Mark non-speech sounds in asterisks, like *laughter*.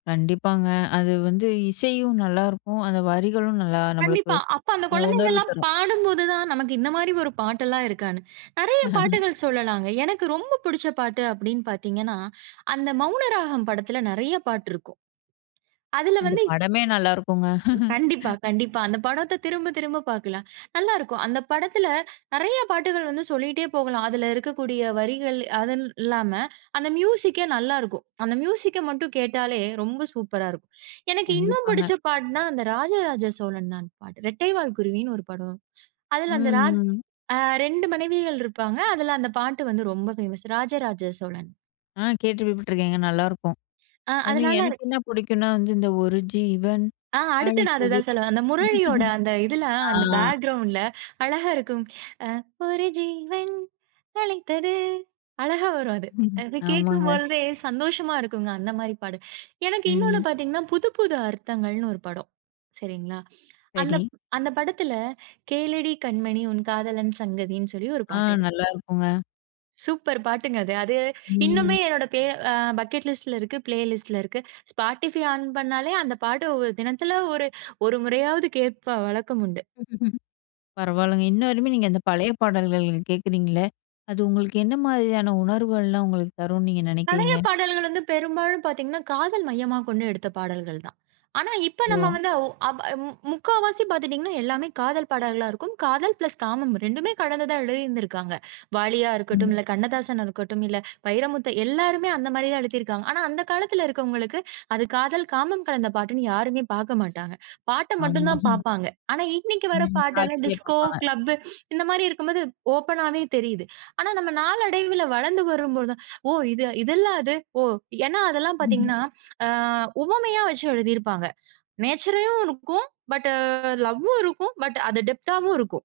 கண்டிப்பாங்க. அது வந்து இசையும் நல்லாருக்கும். அந்த வரிகளும் நல்லா நம்மளுக்கு, கண்டிப்பா. அப்ப அந்தக் அ உணர்வு குழந்தைங்கல்லாம் தரும். பாடும்போது தான், நமக்கு இந்த மாரி ஒரு பாட்டெல்லாம் இருக்கான்னு. நிறைய *laughs* பாட்டுகள் சொல்லலாங்க. எனக்கு ரொம்ப பிடிச்ச பாட்டு அப்டின்னு பாத்தீங்கன்னா, அந்த மௌனராகம் படத்துல நிறைய பாட்டு இருக்கும். அதுல வந்து அந்தப் படமே நல்லாருக்குங்க. கண்டிப்பா, *laughs* கண்டிப்பா. அந்தப் படத்த திரும்பத் திரும்பப் பாக்கலாம். நல்லாருக்கும். அந்தப் படத்துல நிறைய பாட்டுகள் வந்து சொல்லிட்டே போகலாம். அதுல இருக்கக்கூடிய வரிகள் அதுனு இல்லாம அந்த மியூசிக்கே நல்லா இருக்கும். அந்த மியூசிக்க மட்டும் கேட்டாலே, ரொம்ப சூப்பரா இருக்கும். எனக்கு இன்னும் கண்டிப்பாங்க. புடிச்ச பாட்டுனா அந்த ராஜா ராஜா சோழன் தான் பாட்டு. ரெட்டை வால் குருவினு ஒரு படம். அதுல அந்த ம், ராஜ ம். அ 2 மனைவிகள் இருப்பாங்க. அதுல அந்தப் பாட்டு வந்து ரொம்ப ஃபேமஸ். ராஜா ராஜா சோழன். ஆ. கேள்விப்பட்ருக்கேங்க. நல்லாருக்கும். அ அதுமாரி அதுனால. எனக்கு என்ன பிடிக்கும்னா வந்து, இந்த ஒரு ஜீவன் ஆ. அடுத்து நான் அத அழைக்குது. தான் சொல்ல வந்தேன். அந்த முரளியோட அந்த இதுல *laughs* ஆ. அந்த பேக்கிரவுண்டுல அழகா இருக்கும். அ ஒரு ஜீவன் அழைத்தது. அழகா வரும் அது. *laughs* அதுலா ஆமாங்க. கேட்கும்போழ்தே சந்தோஷமா இருக்குங்க, அந்த மாரி பாட்டு. எனக்கு இன்னொன்னு ம். பாத்தீங்கன்னா, புது புது அர்த்தங்கள்னு ஒரு படம். சரிங்களா, சரி. அந்தப், அந்தப் படத்துல கேளடி கண்மணி. உன் காதலன் சங்கதினு சொல்லி ஒரு ஆ. பாட்டு. நல்லாருக்கும்ங்க. சூப்பர் பாட்டுங்க அது. அது இன்னுமே ம். என்னோட பிளே அ பக்கெட் லிஸ்ட்ல இருக்கு. பிளே லிஸ்ட்ல இருக்கு. ஸ்பாட்டிஃபை ஆன் பண்ணாலே, அந்தப் பாட்டு ஒவ்வொரு தினத்துல ஒரு 1 முறையாவது கேட்கிற வழக்கம் உண்டு. *laughs* பரவால்லங்க. இன்னவரையுமே நீங்க அந்தப் பழைய பாடல்கள் கேட்குறீங்கள்ல, அது உங்களுக்கு என்ன மாதிரியான உணர்வுகள்லாம் உங்களுக்குத் தரும்னு நீங்க பழைய நினைக்கிறீங்க? பாடல்கள் வந்து பெரும்பாலும் பாத்தீங்கன்னா, காதல் மையமா கொண்டு எடுத்த பாடல்கள் தான். ஆனா, இப்ப ஓ! நம்ம வந்து ஓ ஆப் மு முக்காவாசி பாத்துட்டீங்கன்னா, எல்லாமே காதல் பாடல்களா இருக்கும். காதல் பிளஸ் காமம் 2மே கலந்துதா எழுதிருந்திருக்காங்க. வாலியா ம். இருக்கட்டும், இல்ல கண்ணதாசனா இருக்கட்டும், இல்ல, வைரமுத்து. எல்லாருமே அந்த மாதிரி எழுதி இருக்காங்க. ஆனா, அந்தக் காலத்துல இருக்குறவங்களுக்கு, அது காதல், காமம் கலந்த பாட்டுன்னு யாருமே பார்க்கமாட்டாங்க. பாட்டு மட்டும் ஆமா. தான் *laughs* பார்ப்பாங்க. ஆனா, இன்னைக்கு வரப் ம். பாட்டு எல்லாம் காட்சிய டிஸ்கோ, பாப்பாங்க. கிளப்பு இந்த மாதிரி இருக்கும்போது ஓப்பனாவே தெரியுது. ஆனா, நாம நாள் அடைவுல வளர்ந்து வரும் போழுது, ஓ இது இதுல்ல அது. ஓ ஏன்னா அதெல்லாம் *laughs* பாத்தீங்கன்னா, அ உவமையா வச்சு எழுதி இருப்பாங்க. நேச்சரையும் இருக்கும். பட்டு லவ்வும் இருக்கும். பட் அது டெப்த்தாவும் இருக்கும்.